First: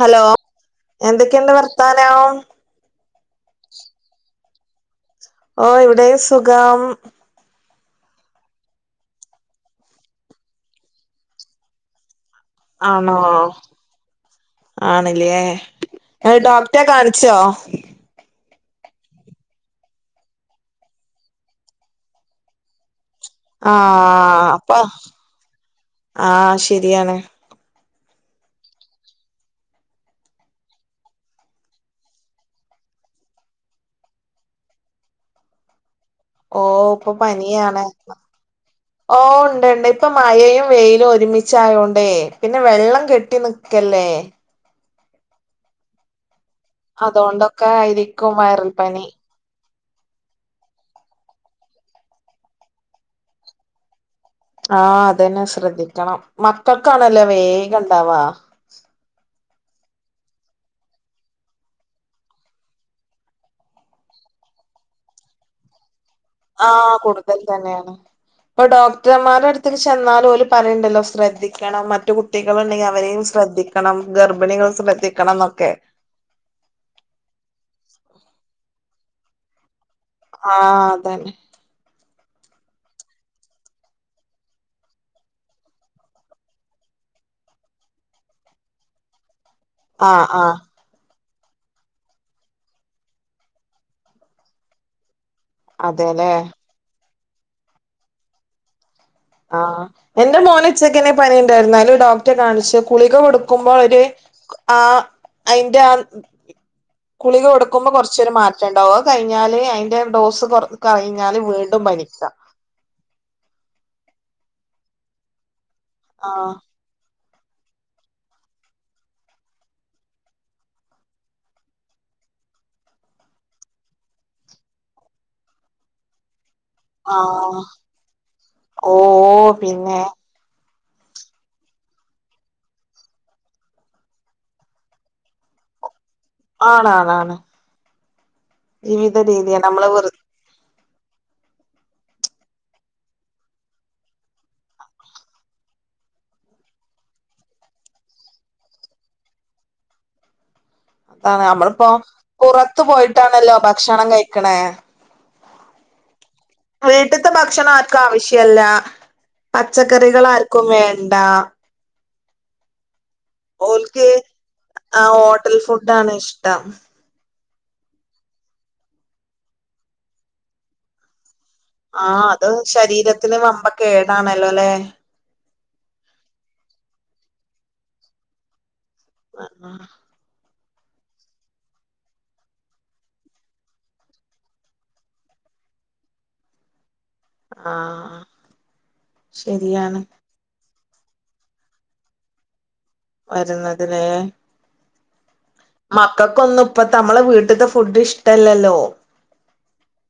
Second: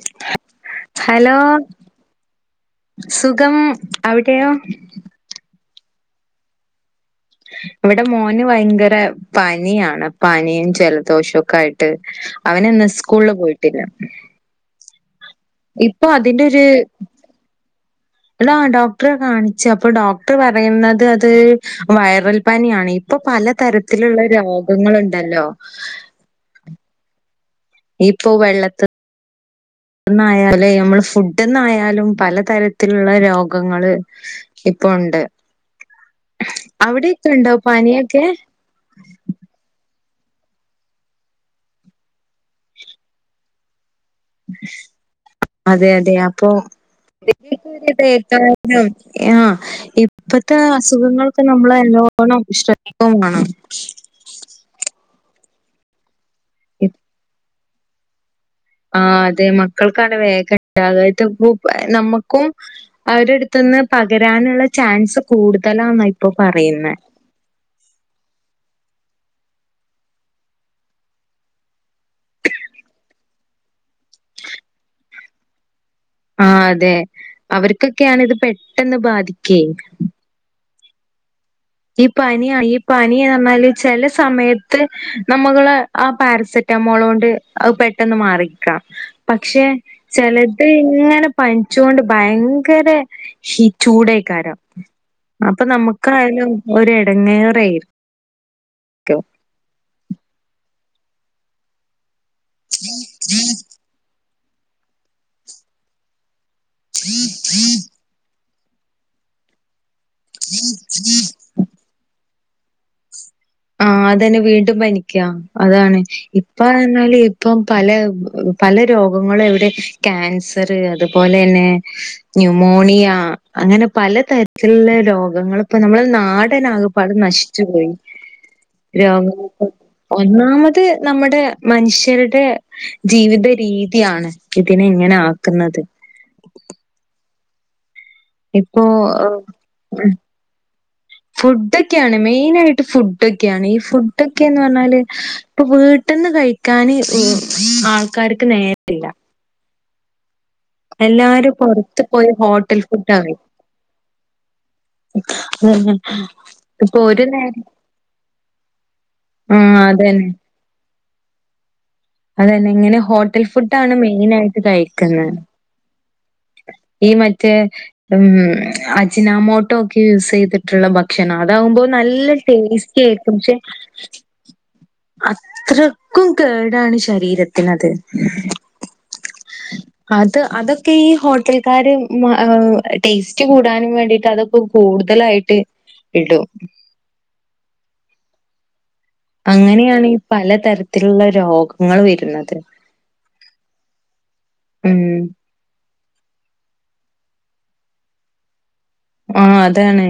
Hello hello എന്തൊക്കെയുണ്ട് വർത്താനോ? സുഖം. അവിടെയോ. ഓ ഇവിടെയും സുഖം. ഇവടെ മോന് ഭയങ്കര പനിയാണ്. പനിയും ജലദോഷവും ഒക്കെ ആയിട്ട് അവൻ ഇന്ന് സ്കൂളില് പോയിട്ടില്ല ആണല്ലേ ഇപ്പൊ അതിന്റെ ഡോക്റ്റരേ കാണിച്ചോ? ടാ ഡോക്ടറെ കാണിച്ചു അപ്പ ഡോക്ടർ പറയുന്നത് അത് വയറൽ പനിയാണേ ഇപ്പ പലതരത്തിലുള്ള ആഹ് അപ്പൊ രോഗങ്ങളുണ്ടല്ലോ. ആഹ് ശരിയാണ് ഇപ്പോ വെള്ളത്ത് ായാലേ നമ്മള് ഫുഡ്ന്നായാലും പലതരത്തിലുള്ള രോഗങ്ങള് ഉണ്ട് ഓ ഇപ്പൊ അവിടെയൊക്കെ ഉണ്ടോ പനിയാണ് പനിയൊക്കെ ഓ ഉണ്ട്ണ്ട് ഇപ്പൊ മഴയും വെയിലും ഒരുമിച്ചയോണ്ടേ പിന്നെ വെള്ളം കെട്ടി നിക്കല്ലേ അതെ അതെ അപ്പൊത്രം അതുകൊണ്ടൊക്കെ ആയിരിക്കും വൈറൽ പനി ആഹ ഇപ്പത്തെ അസുഖങ്ങൾക്ക് നമ്മൾ നല്ലോണം വിശ്രമിക്കും വേണം ആഹ് അതന്നെ ശ്രദ്ധിക്കണം മക്കൾക്കാണല്ലോ വേഗം ഇണ്ടാവാ ആഹ അത മക്കൾക്കാണ് വേഗം ഉണ്ടാവുക നമ്മൾക്കും അവരുടെ അടുത്തുനിന്ന് പകരം ചാൻസ് കൂടുതലാ ആഹ കൂടുതൽ തന്നെയാണ് ഇപ്പൊോക് പുറ്റന്മാരുടെ അടുത്തൽ ചെന്നാലും പോലും പറലയുണ്ടല്ലോ ശ്രദ്ധിക്കണം മറ്റു കുട്ടികളുണ്ടെങ്കിൽ അവരെയും ശ്രദ്ധിക്കണം ഗർഭിണികൾ ശ്രദ്ധിക്കണം എന്നൊക്കെ ആ അതെ അവർക്കൊക്കെയാണ് ഇത് പെട്ടെന്ന് ബാധിക്കുകയും ആഹ അതന്നെ ഈ പന ഈ പനിാല് ചില സമയത്ത് നമ്മ ആ പാരസെറ്റമോൾ മോളുണ്ട് അഅ് പെട്ടെന്ന് മാറിക്ക. പക്ഷേ ആഹ് ആഹ് ചെലത് ഇങ്ങനെ പനിച്ചൊണ്ട് ഭയങ്കര ചൂടായിക്കാരം അപ്പ അതെല്ലേ നമുക്കായാലും ഒരു ഇടങ്ങേറ് കരോക്കെ ആഹ എന്റെ മോൻ ഉച്ചക്കനെ പണിയുണ്ടായിരുന്നല് ഡോ ഒറ്റ കാണിച്ച് കുളിക കൊടുക്കുമ്പോൾ ഒരു ആ അതിറെ ആ കുളിക കൊടുക്കുമ്പോ കൊറച്ചര് മാറ്റം ഉണ്ടാവോ കഴിഞ്ഞാല് അ ഡോസ് കൊറ കഴിഞ്ഞാല് വീണ്ടും പനിക്ക് ആ അതന്നെ വീണ്ടും പനിക്കാം അതാണ് ആഹ് ഇപ്പ എന്നാല് ഇപ്പം പല പല രോഗങ്ങളും എവിടെ ക്യാൻസർ അതുപോലെന്നെ ന്യൂുമോണിയ അങ്ങനെ പലതരത്തിലുള്ള രോഗങ്ങള് ഇപ്പോ നമ്മൾ നാട് ാക പാട നശിച്ചു ആഹ് പോയി ഓ രോഗ പിന്നെ ഒന്ന നത് നമ്മുടെ മനുഷ്യരുടെ ജീവിത രീതിയാണ് ഇതിനെ ഇങ്ങനെ ആക്കുന്നത് ന്നത് ആണണ ആാണ് ഇപ്പോ ജീവിത രീതിയ നമ്മള് വെറു ഫുഡൊക്കെയാണ് മെയിന ആയിട്ട് ഫുഡൊക്കെയാണ് ഈ ഫുഡൊക്കെന്ന് പറഞ്ഞാല് ഇപ്പൊ വീട്ടിൽന്ന് കഴിക്കാൻ ആൾക്കാർക്ക് നേരില്ല അതാണ് എല്ലാരും നമ്മളിപ്പോ പൊറത്ത് പോയി ഹോട്ടൽ പുറത്തു ഫുഡ ആ പോയിട്ടാണല്ലോ ഭക്ഷണം കഴിക്കണേ ഉം വീട്ടത്തെ ഭക്ഷണം ആർക്കും ആവശ്യല്ല ആഹ് അതന്നെ പച്ചക്കറികൾ ആർക്കും വേണ്ട എണ്ട അതന്നെ എങ്ങനെ ഹോട്ടൽ ഫുഡ ആണ് ഓൽക്ക് മെയിൻ ആയിട്ട് ആ കഴിക്കുന്നത് ഹോട്ടൽ ഫുഡാണ് ഇഷ്ടം ഈ മറ്റ മറ്റേ ഉ അജിനാമോട്ടോ ഒക്കെ യൂസ് ചെയ്തിട്ടുള്ള ഭക്ഷണം ഇതകുമ്പോ ആഹ് നല്ല അത് ടേസ്റ്റി ശരീരത്തിന് ആയിരിക്കും പക്ഷെ വമ്പ കേടാണല്ലോ ല്ലേ എത്രക്കും കേടാണ് ശരീരത്തിനത് അത് അതൊ ഈ ഹോട്ടൽക്കാര് ടേസ്റ്റ് കൂടാനും വേണ്ടിട്ട് അതൊക്കെ കൂടുതലായിട്ട് ഇടു ആഹ അങ്ങനെയാണ് ഈ പലതരത്തിലുള്ള രോഗങ്ങൾ വരുന്നത് വരുന്നതിലേ ഉം മക്കൾക്കൊന്നും ഇപ്പ നമ്മളെ വീട്ടത്തെ ഫുഡ് ഇഷ്ടല്ലല്ലോ ആ അതാണ്.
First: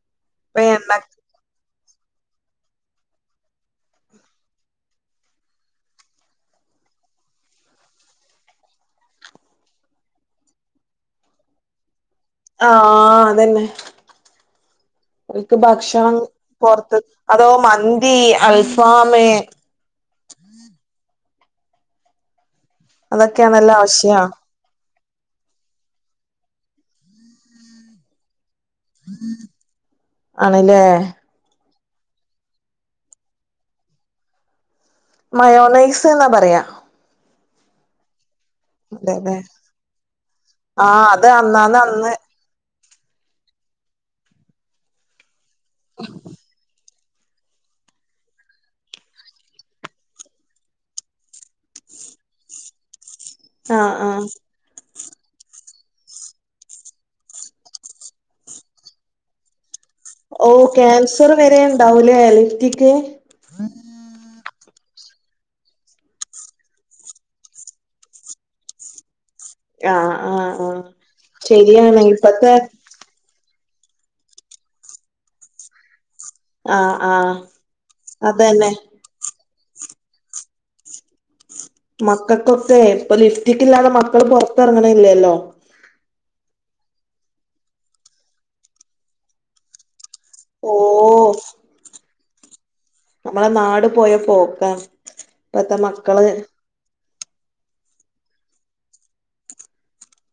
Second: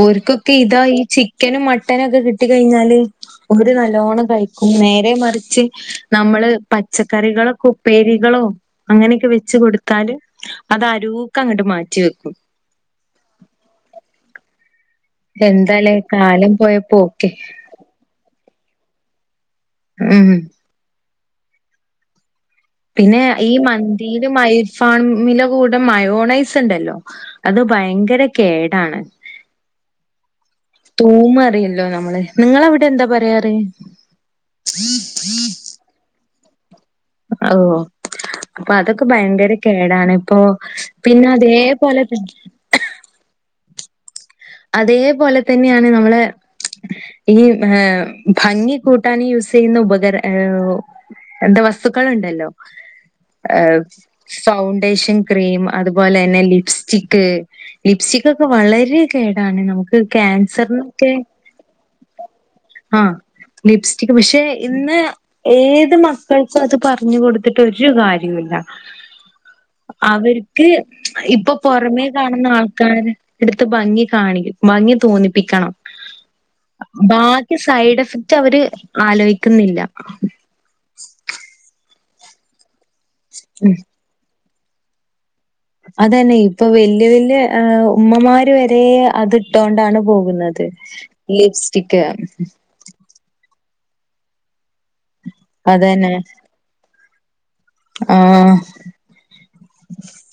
ഓര്ക്കൊക്കെ ഇപ്പ ഇതാ ഈ എണ്ണ ചിക്കനും മ ട്ടനൊക്കെ കിട്ടി കയിഞ്ഞാല് ഓര് നല്ലോണം കഴിക്കും. നേരെ മറിച്ച് നമ്മള് പച്ചക്കറികളക്കെ ഉപ്പേരികൾ ളോ അങ്ങനെയൊക്കെ വെച്ച് കൊടുത്താല് അത് അരൂക്കങ്ങട് മാറ്റി വെക്കും. ആ അതന്നെ ഓര്ക്ക് എന്താലേ ഭക്ഷണം കാലം പോയ പൊറത്ത് പോക്കെ അതോ മന്തി അൽഫാമ് ഉം പിന്നെ ഈ അതൊക്കെയാണല്ലോ മന്തിലു ആവശ്യം മയ് ഫാമില കൂട മയോണൈസ് ഉണ്ടല്ലോ അത് ഭയങ്കര കേടാണ് ആണല്ലേ ല്ലോമ്മള് ഇങ്ങളവിടെ എന്താ പറയാറ്? മയോണൈസ് എന്നാ പറയാ ഓ അപ്പ അതൊക്കെ അതെല്ലെ ഭയങ്കര കേടാണ്. ഇപ്പോ ആഹ് അത് പിന്നെ അന്നാന്ന് അതേപോലെ അന്ന് അതേപോലെ തന്നെയാണ് നമ്മളെ ഈ ഭംഗി കൂട്ടാന യൂസ് ചെയ്യുന്ന ഉപകര ഏ ഉ എന്താ വസ്തുക്കള് ണ്ടല്ലോ ഏഹ് ആഹ് ആഹ് സൗ ഫൗണ്ടേഷൻ ക്രീം അതുപോലെന്നെ ലിപ്സ്റ്റിക്ക് ലിപ്സ്റ്റിക്ക് ഒക്കെ വളരെ കേടാണ് നമുക്ക് ഓ ക്യാൻസറിനൊക്കെ ക്യാൻസർ വരെ ഉണ്ടാവൂലേ ലിഫ്റ്റിക്ക് ആ ലിപ്സ്റ്റിക് പക്ഷേ ഇന്ന് ഏത് മക്കൾക്കും അത് പറഞ്ഞു കൊടുത്തിട്ടൊരു കാര്യൂല്ല. ആഹ് ആഹ് അവർക്ക് ആഹ് ഇപ്പ ശരിയാണ് പുറമേ കാണുന്ന ഇപ്പത്തെ ആൾക്കാര് എടു ത്ത് ഭംഗി കാണി ഭംഗി തോന്നിപ്പിക്കണം ആഹ് ആഹ് ബാക്കി സൈഡ് എഫക്ട് അവര് അതന്നെ ആലോയി ക്കുന്നില്ല മക്കക്കൊക്കെ ഇപ്പ ലിഫ്റ്റിക്കില്ലാതെ മക്കള് പൊറത്തെറങ്ങ്‌ണ്ല്ലല്ലോ അതാണേ ഇപ്പ വല്യ വല്യ ആ ഉമ്മമാര് വരേ അത് ഇട്ടോണ്ടാണ് പോകുന്നത് ഓ ലിപ് സ്റ്റിക്ക് നമ്മളെ നാട് പോയ പോക്കാ. ഇപ്പത്തെ മക്കള് ആ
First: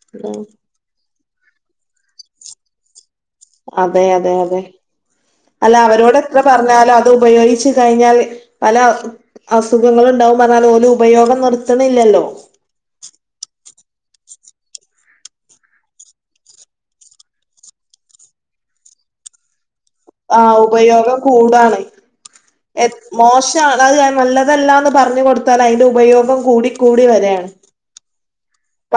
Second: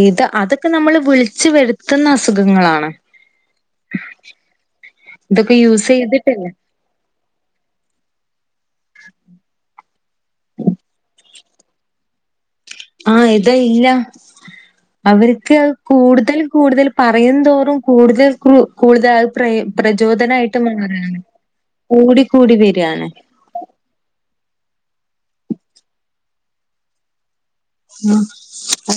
ഇത് ഉം അതൊക്കെ നമ്മൾ വിള് ച്ച് വരുത്തുന്ന അസുഖങ്ങളാണ് അതെ അതെ അതെ ഇതൊക്കെ അല്ല യൂസ് അവരോട് എത്ര ചെയ്തിട്ടില്ല. പറഞ്ഞാലും അത് ഉപയോഗിച്ച് കഴിഞ്ഞവര് പല അസുഖങ്ങള്ണ്ടാവും പറഞ്ഞാലും അത് ഓല് ഉപയോഗം നിർത്തണില്ലല്ലോ. ആഹ് ഇത് ഇല്ല. [unintelligible] അവർക്ക് കൂടുതൽ കൂടുതൽ പറയും തോറും കൂടുതൽ കൂടുതൽ അത് പ്രയോ ആ ഉപയോഗം കൂടാണേ. കൂടിക്കൂടി ഏ വരാണ്. മോശാണ് അത് നല്ലതല്ല ന്ന് പറഞ്ഞ് കൊടുത്താലും അയിന്റെ ഉപയോഗം കൂടിക്കൂടി വരാണ്. ആഹ്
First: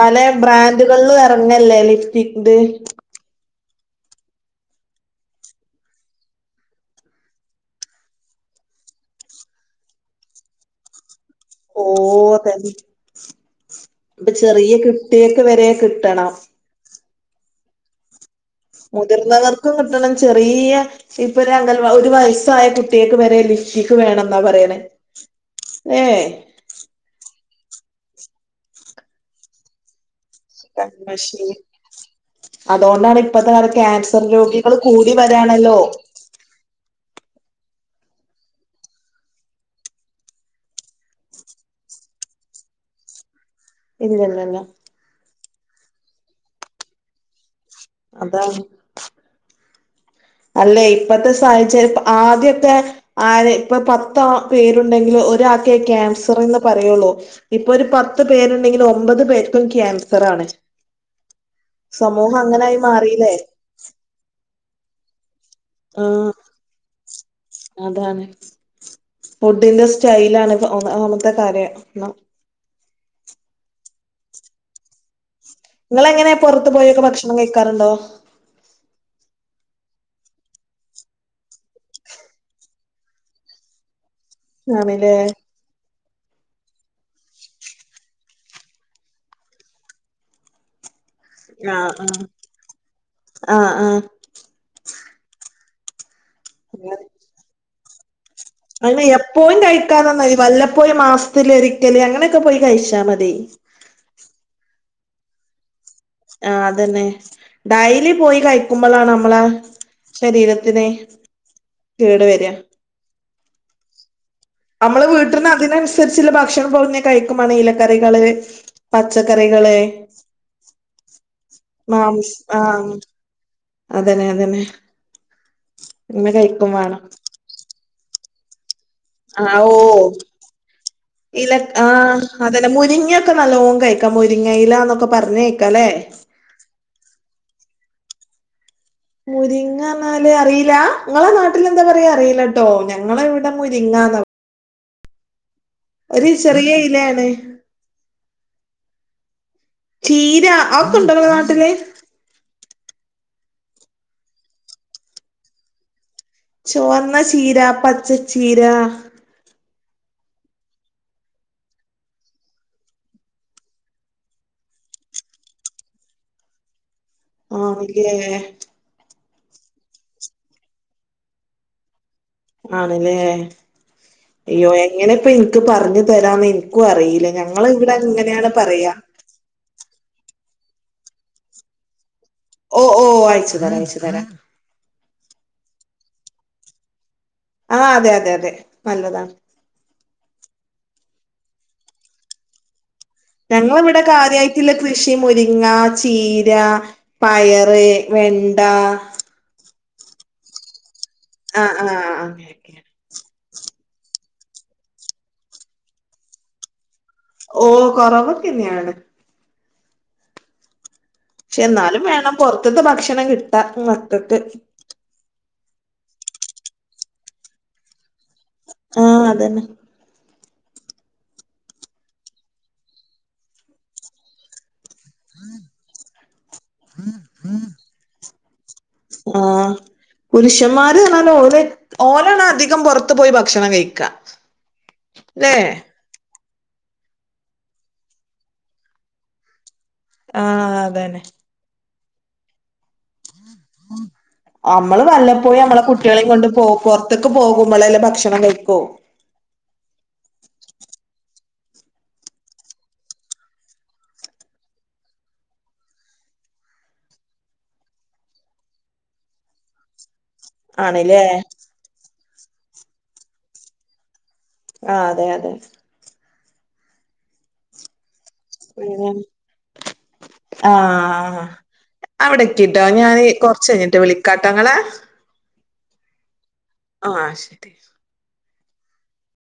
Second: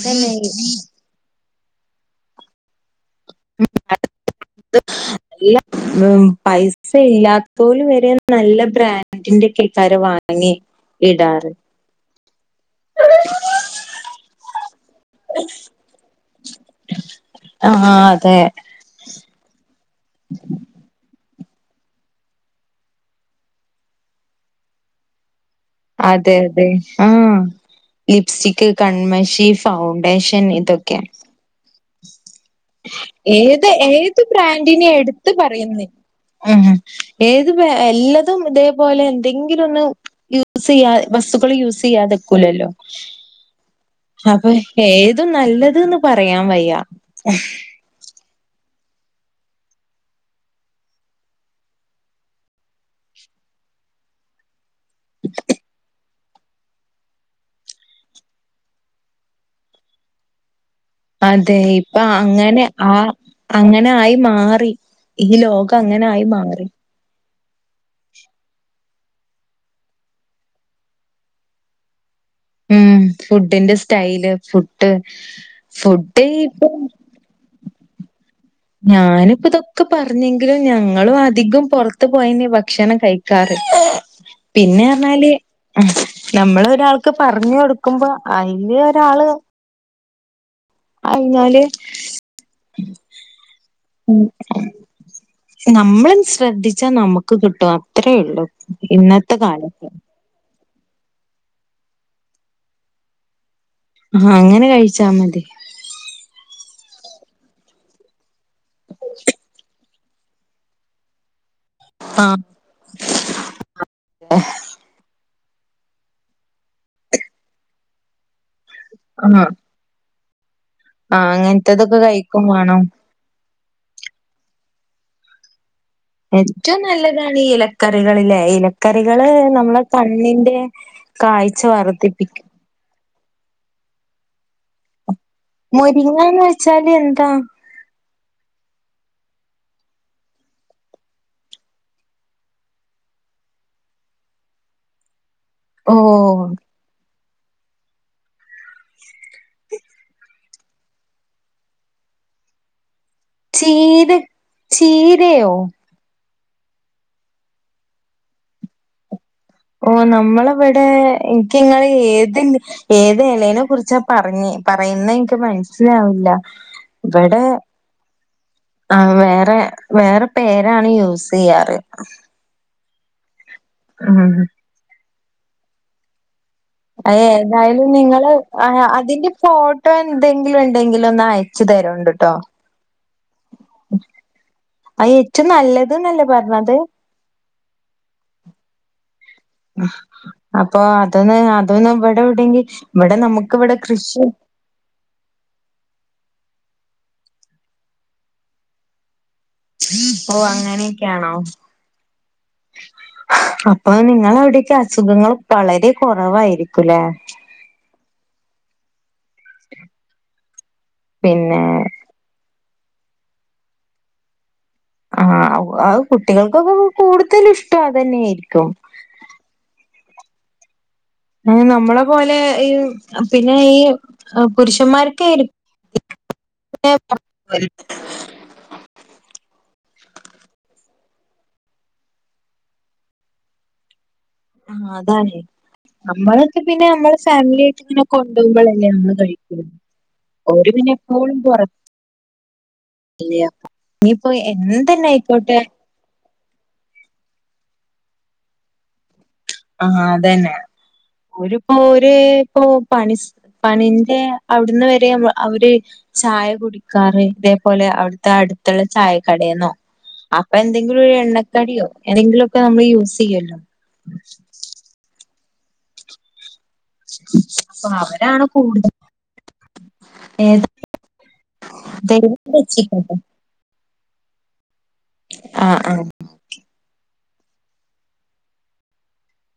പല ബ്രാൻഡുകളിലും എറങ്ങല്ലേ ലിപ്സ്റ്റിക്ക് ദ് [unintelligible] അ ഇല്ല പൈസ ഇല്ലാത്തോല് വരെ നല്ല ബ്രാൻഡിന്റെക്കെ ആരോ വാങ്ങി വാങ്ങി ഇടാറ് ഓ ഇപ്പൊ ചെറിയ കുട്ടിയാക്ക് വരെ കിട്ടണം ആഹ് ആഹ് അതെ മുതിർന്നവർക്കും കിട്ടണം ചെറിയ ഇപ്പൊ ഒരു അംഗൻവാ ഒരു വയസായ കുട്ടികൾക്ക് വരെ ലിപ്സ്റ്റിക് വേണോന്നാ പറയണെ അതെ അതെ ആ ലിപ്സ്റ്റിക്ക് കൺമഷി ഫൗണ്ടേഷൻ ഇതൊക്കെ. കൺമഷി അതോണ്ടാണ് ഇപ്പഴത്തെ ഏത് കാലത്ത് ഏത് ക്യാൻസർ രോഗികള് ബ്രാൻഡിനെ കൂടി എടുത്ത് വരാണല്ലോ പറയുന്നേ ഉം ഏത് എല്ലതും ഇതേപോലെ എന്തെങ്കിലും ഒന്ന് യൂസ് ചെയ്യാ വസ്തുക്കള് യൂസ് ചെയ്യാതിക്കൂല്ലല്ലോ അപ്പൊ ഇല്ലല്ലല്ല ഏത് നല്ലതെന്ന് പറയാൻ വയ്യ അതാണ് അല്ലെ ഇപ്പത്തെ സാഹചര്യം ആദ്യവൊക്കെ ആര് ഇപ്പൊ പത്താ പേരുണ്ടെങ്കില് ഒരാക്കെ ക്യാൻ സറെന്ന് പറയൂള്ളൂ ഇപ്പൊ ഒരു പത്ത് പേരുണ്ടെങ്കില് ഒമ്പത് പേർക്കും ക്യാൻസറാണ് അതെ ഇപ്പൊ അങ്ങനെ ആ മാറില്ലേ അങ്ങനെ ആയി മാറി ഈ ലോ കം അങ്ങനെ ആയി ആഹ് മാറി അതാണ് ഫുഡിന്റെ സ്റ്റൈലാണ് ഇപ്പം ഒന്നാമത്തെ കാര്യം എന്നാ ഉം ഫുഡിന്റെ സ്റ്റൈല് ഫുഡ് ഫുഡ് ഇങ്ങളെനാ പൊറത്ത് പോയൊക്കെ ഭക്ഷണം കഴിക്കാറുണ്ടോ ഞാനിപ്പോ ഇതൊക്കെ പറഞ്ഞെങ്കിലും ഞങ്ങളും അധികം പൊറത്ത് പോയന്നെയാ ഭക്ഷണം കഴിക്കാറ് പിന്നെ ആണല്ലേ പറഞ്ഞാല് നമ്മള് ഒരാൾ ക്ക് പറഞ്ഞ് കൊടുക്കുമ്പോ ഐല് ഒരാള് അഞ്ഞാല് ആഹ് ആഹ് ആഹ് ആഹ് നമ്മള് ശ്രദ്ധിച്ചാ നമ്ക്ക് കിട്ടും അത്രേള്ളു അതന്നെ എപ്പോഴും കഴിക്കാതന്നാതി വല്ല പ്പോഴും മാസ്ത്തിലൊരിക്കല് അങ്ങനൊക്കെ പോയി കഴിച്ചാമതി ആ അങ്ങനെ കഴിച്ചാ മതി ആ അതെന്നെ ഡൈലി പോയി കഴിക്കുമ്പളാണ് അമ്മളാ ശരീരത്തിന് കേട് വരിക ആഹ് അതെ നമ്മള് വീട്ടിൽന്ന് അതിനൻസര്ച്ച്ള്ള ഭക്ഷണം പകുതിം കഴിക്കുമ്പാണേ ഇലക്കറികള് ആഹ് പച്ചക്കറികള് ആഹ് അങ്ങനത്തതൊക്കെ മാംസ കഴിക്കും വേണം. ആഹ് അതന്നെ അതന്നെ ഇങ്ങനെ കഴിക്കും ഏറ്റവും വേണം നല്ലതാണ് ഈ ഇലക്കറികളിലേ ഇല കക്കറികള് ആഹ് നമ്മളെ ഓഹ് കണ്ണിന്റെ കാഴ്ച വർധിപ്പിക്കും നല്ലോം കഴിക്കാ മുരിങ്ങയിലന്നൊക്കെ മുരിങ്ങന്ന് വെച്ചാല് എന്താ മുരിങ്ങ അർഞ്ഞാല് അറീലാ ഇങ്ങളെ നാട്ടിലെന്താ പറയാ അറീലട്ടോ ഞങ്ങളെ ഇവിടെ മുരിങ്ങ ആന്നോ ഒരു ഓഹ് ചെറിയ ഇലേണ് ചീര ആക്കൊണ്ടോ ഇങ്ങളെ നാട്ടില് ചീര ചീരയോ ചുവന്ന ചീര പച്ചച്ചീര ഓ നമ്മളവടെ ഇൻക്ക് ഇങ്ങള് ഏത് ഏത് എലനെ കുർച്ചാ പറഞ്ഞേ പറയുന്നെ ഇൻക്ക് മനസിലാവില്ല ഇവടെ ആണല്ലേ ആ വേ വേറെ പേരാണ് യൂസ് ചെയ്യാറ് ആണ് ലേ ഉം അയ്യോ എങ്ങനെപ്പ ഇൻക്ക് പർഞ്ഞ് തരാന്ന് അതെ അറിയില്ല ഞങ്ങള് ഏതായാലും ഇവിടെ ഇങ്ങള് ഇങ്ങനെയാണ് പറയാ അതിന്റെ ഫോ ട്ടോ എന്തെങ്കിലും ഇണ്ടെങ്കിലൊന്ന് അയച്ചു തരോണ്ട് ഓ ഓ അയച്ചു തരാ അയച്ചു തരാ അ ഏറ്റോം നല്ലത് ന്നല്ലേ പറഞ്ഞത് ആഹ് അതെ അതെ അതെ നല്ലതാണ് അപ്പൊ അതൊന്ന് അതൊന്ന് ഇവിടെ എവിടെങ്കി ഇവിടെ നമുക്കിവിടെ ഞങ്ങളെ ഇവടെ കൃഷി കാര്യായിട്ട്ള്ള കൃഷി മുരിങ്ങ ചീ ര പയറ് വെണ്ട ഓ അങ്ങനെ ആ ആ അങ്ങനെയൊക്കെയാണ് അപ്പൊ നിങ്ങള അവിടേക്ക് അസുഖങ്ങൾ വളരെ കുറവായിരിക്കുംലേ ഓ കുറവക്കന്നെയാണ് പിന്നെ പക്ഷെ എന്നാലും വേണം പൊറത്തത്തെ ഭക്ഷണം കിട്ടാ മക്കൾക്ക് ആ കുട്ടികൾക്കൊക്കെ കൂടുതല് ഇഷ്ട അതന്നെയ ആ അതന്നെ ആ നമ്മളെ പോലെ ഈ പിന്നെ ഈ പുരുഷന്മാർ [unintelligible] ആ പുരുഷന്മാരെ ഓല ഓലണ് അധികം പുറത്തു പോയി ഭക്ഷണം കഴിക്കാ ആ അതാണ് ല്ലേ നമ്മള് പിന്നെ നമ്മള് ഫാമിലി ആയിട്ട് ഇങ്ങനെ കൊണ്ടുപകുമ്പോളല്ലെ നമ്മള് കഴിക്കൊള്ളൂ ഓല് ആഹ് പിന്നെ അതന്നെ എപ്പോഴും പുറ ഇനിയിപ്പോ നമ്മള് എന്തെന്നെ വല്ലപ്പോയി ആയിക്കോട്ടെ നമ്മളെ കുട്ടികളെയും കൊണ്ട് പൊറത്ത്ക്ക് പോകുമ്പോളെല്ലെ ഭക്ഷണം കഴിക്കോ ഓല് പ്പോ ഒര് ഇപ്പോ പണി പണിന്റെ അവിടുന്ന് വരെ അവര് ചായ കുടിക്കാറ് ഇതേപോലെ അവിടുത്തെ അടുത്തുള്ള ചായ കടന്നോ അപ്പൊ എന്തെങ്കിലും ഒരു ആണ്ല്ലേ എണ്ണക്കടിയോ ഏതെങ്കിലു ഒക്കെ നമ്മള് യൂസ് ചെയ്യല്ലോ ആ അതെ അതെ അപ്പൊ അവരാണ് കൂടുതൽ ഏതാ ആ ദൈവം അവിടക്കെട്ടോ രക്ഷിക്കട്ടെ ഞാന് കൊറച്ച് കഴിഞ്ഞി ട്ട് വിളിക്കാട്ടെങ്ങളെ ആ ആ ആ ശരി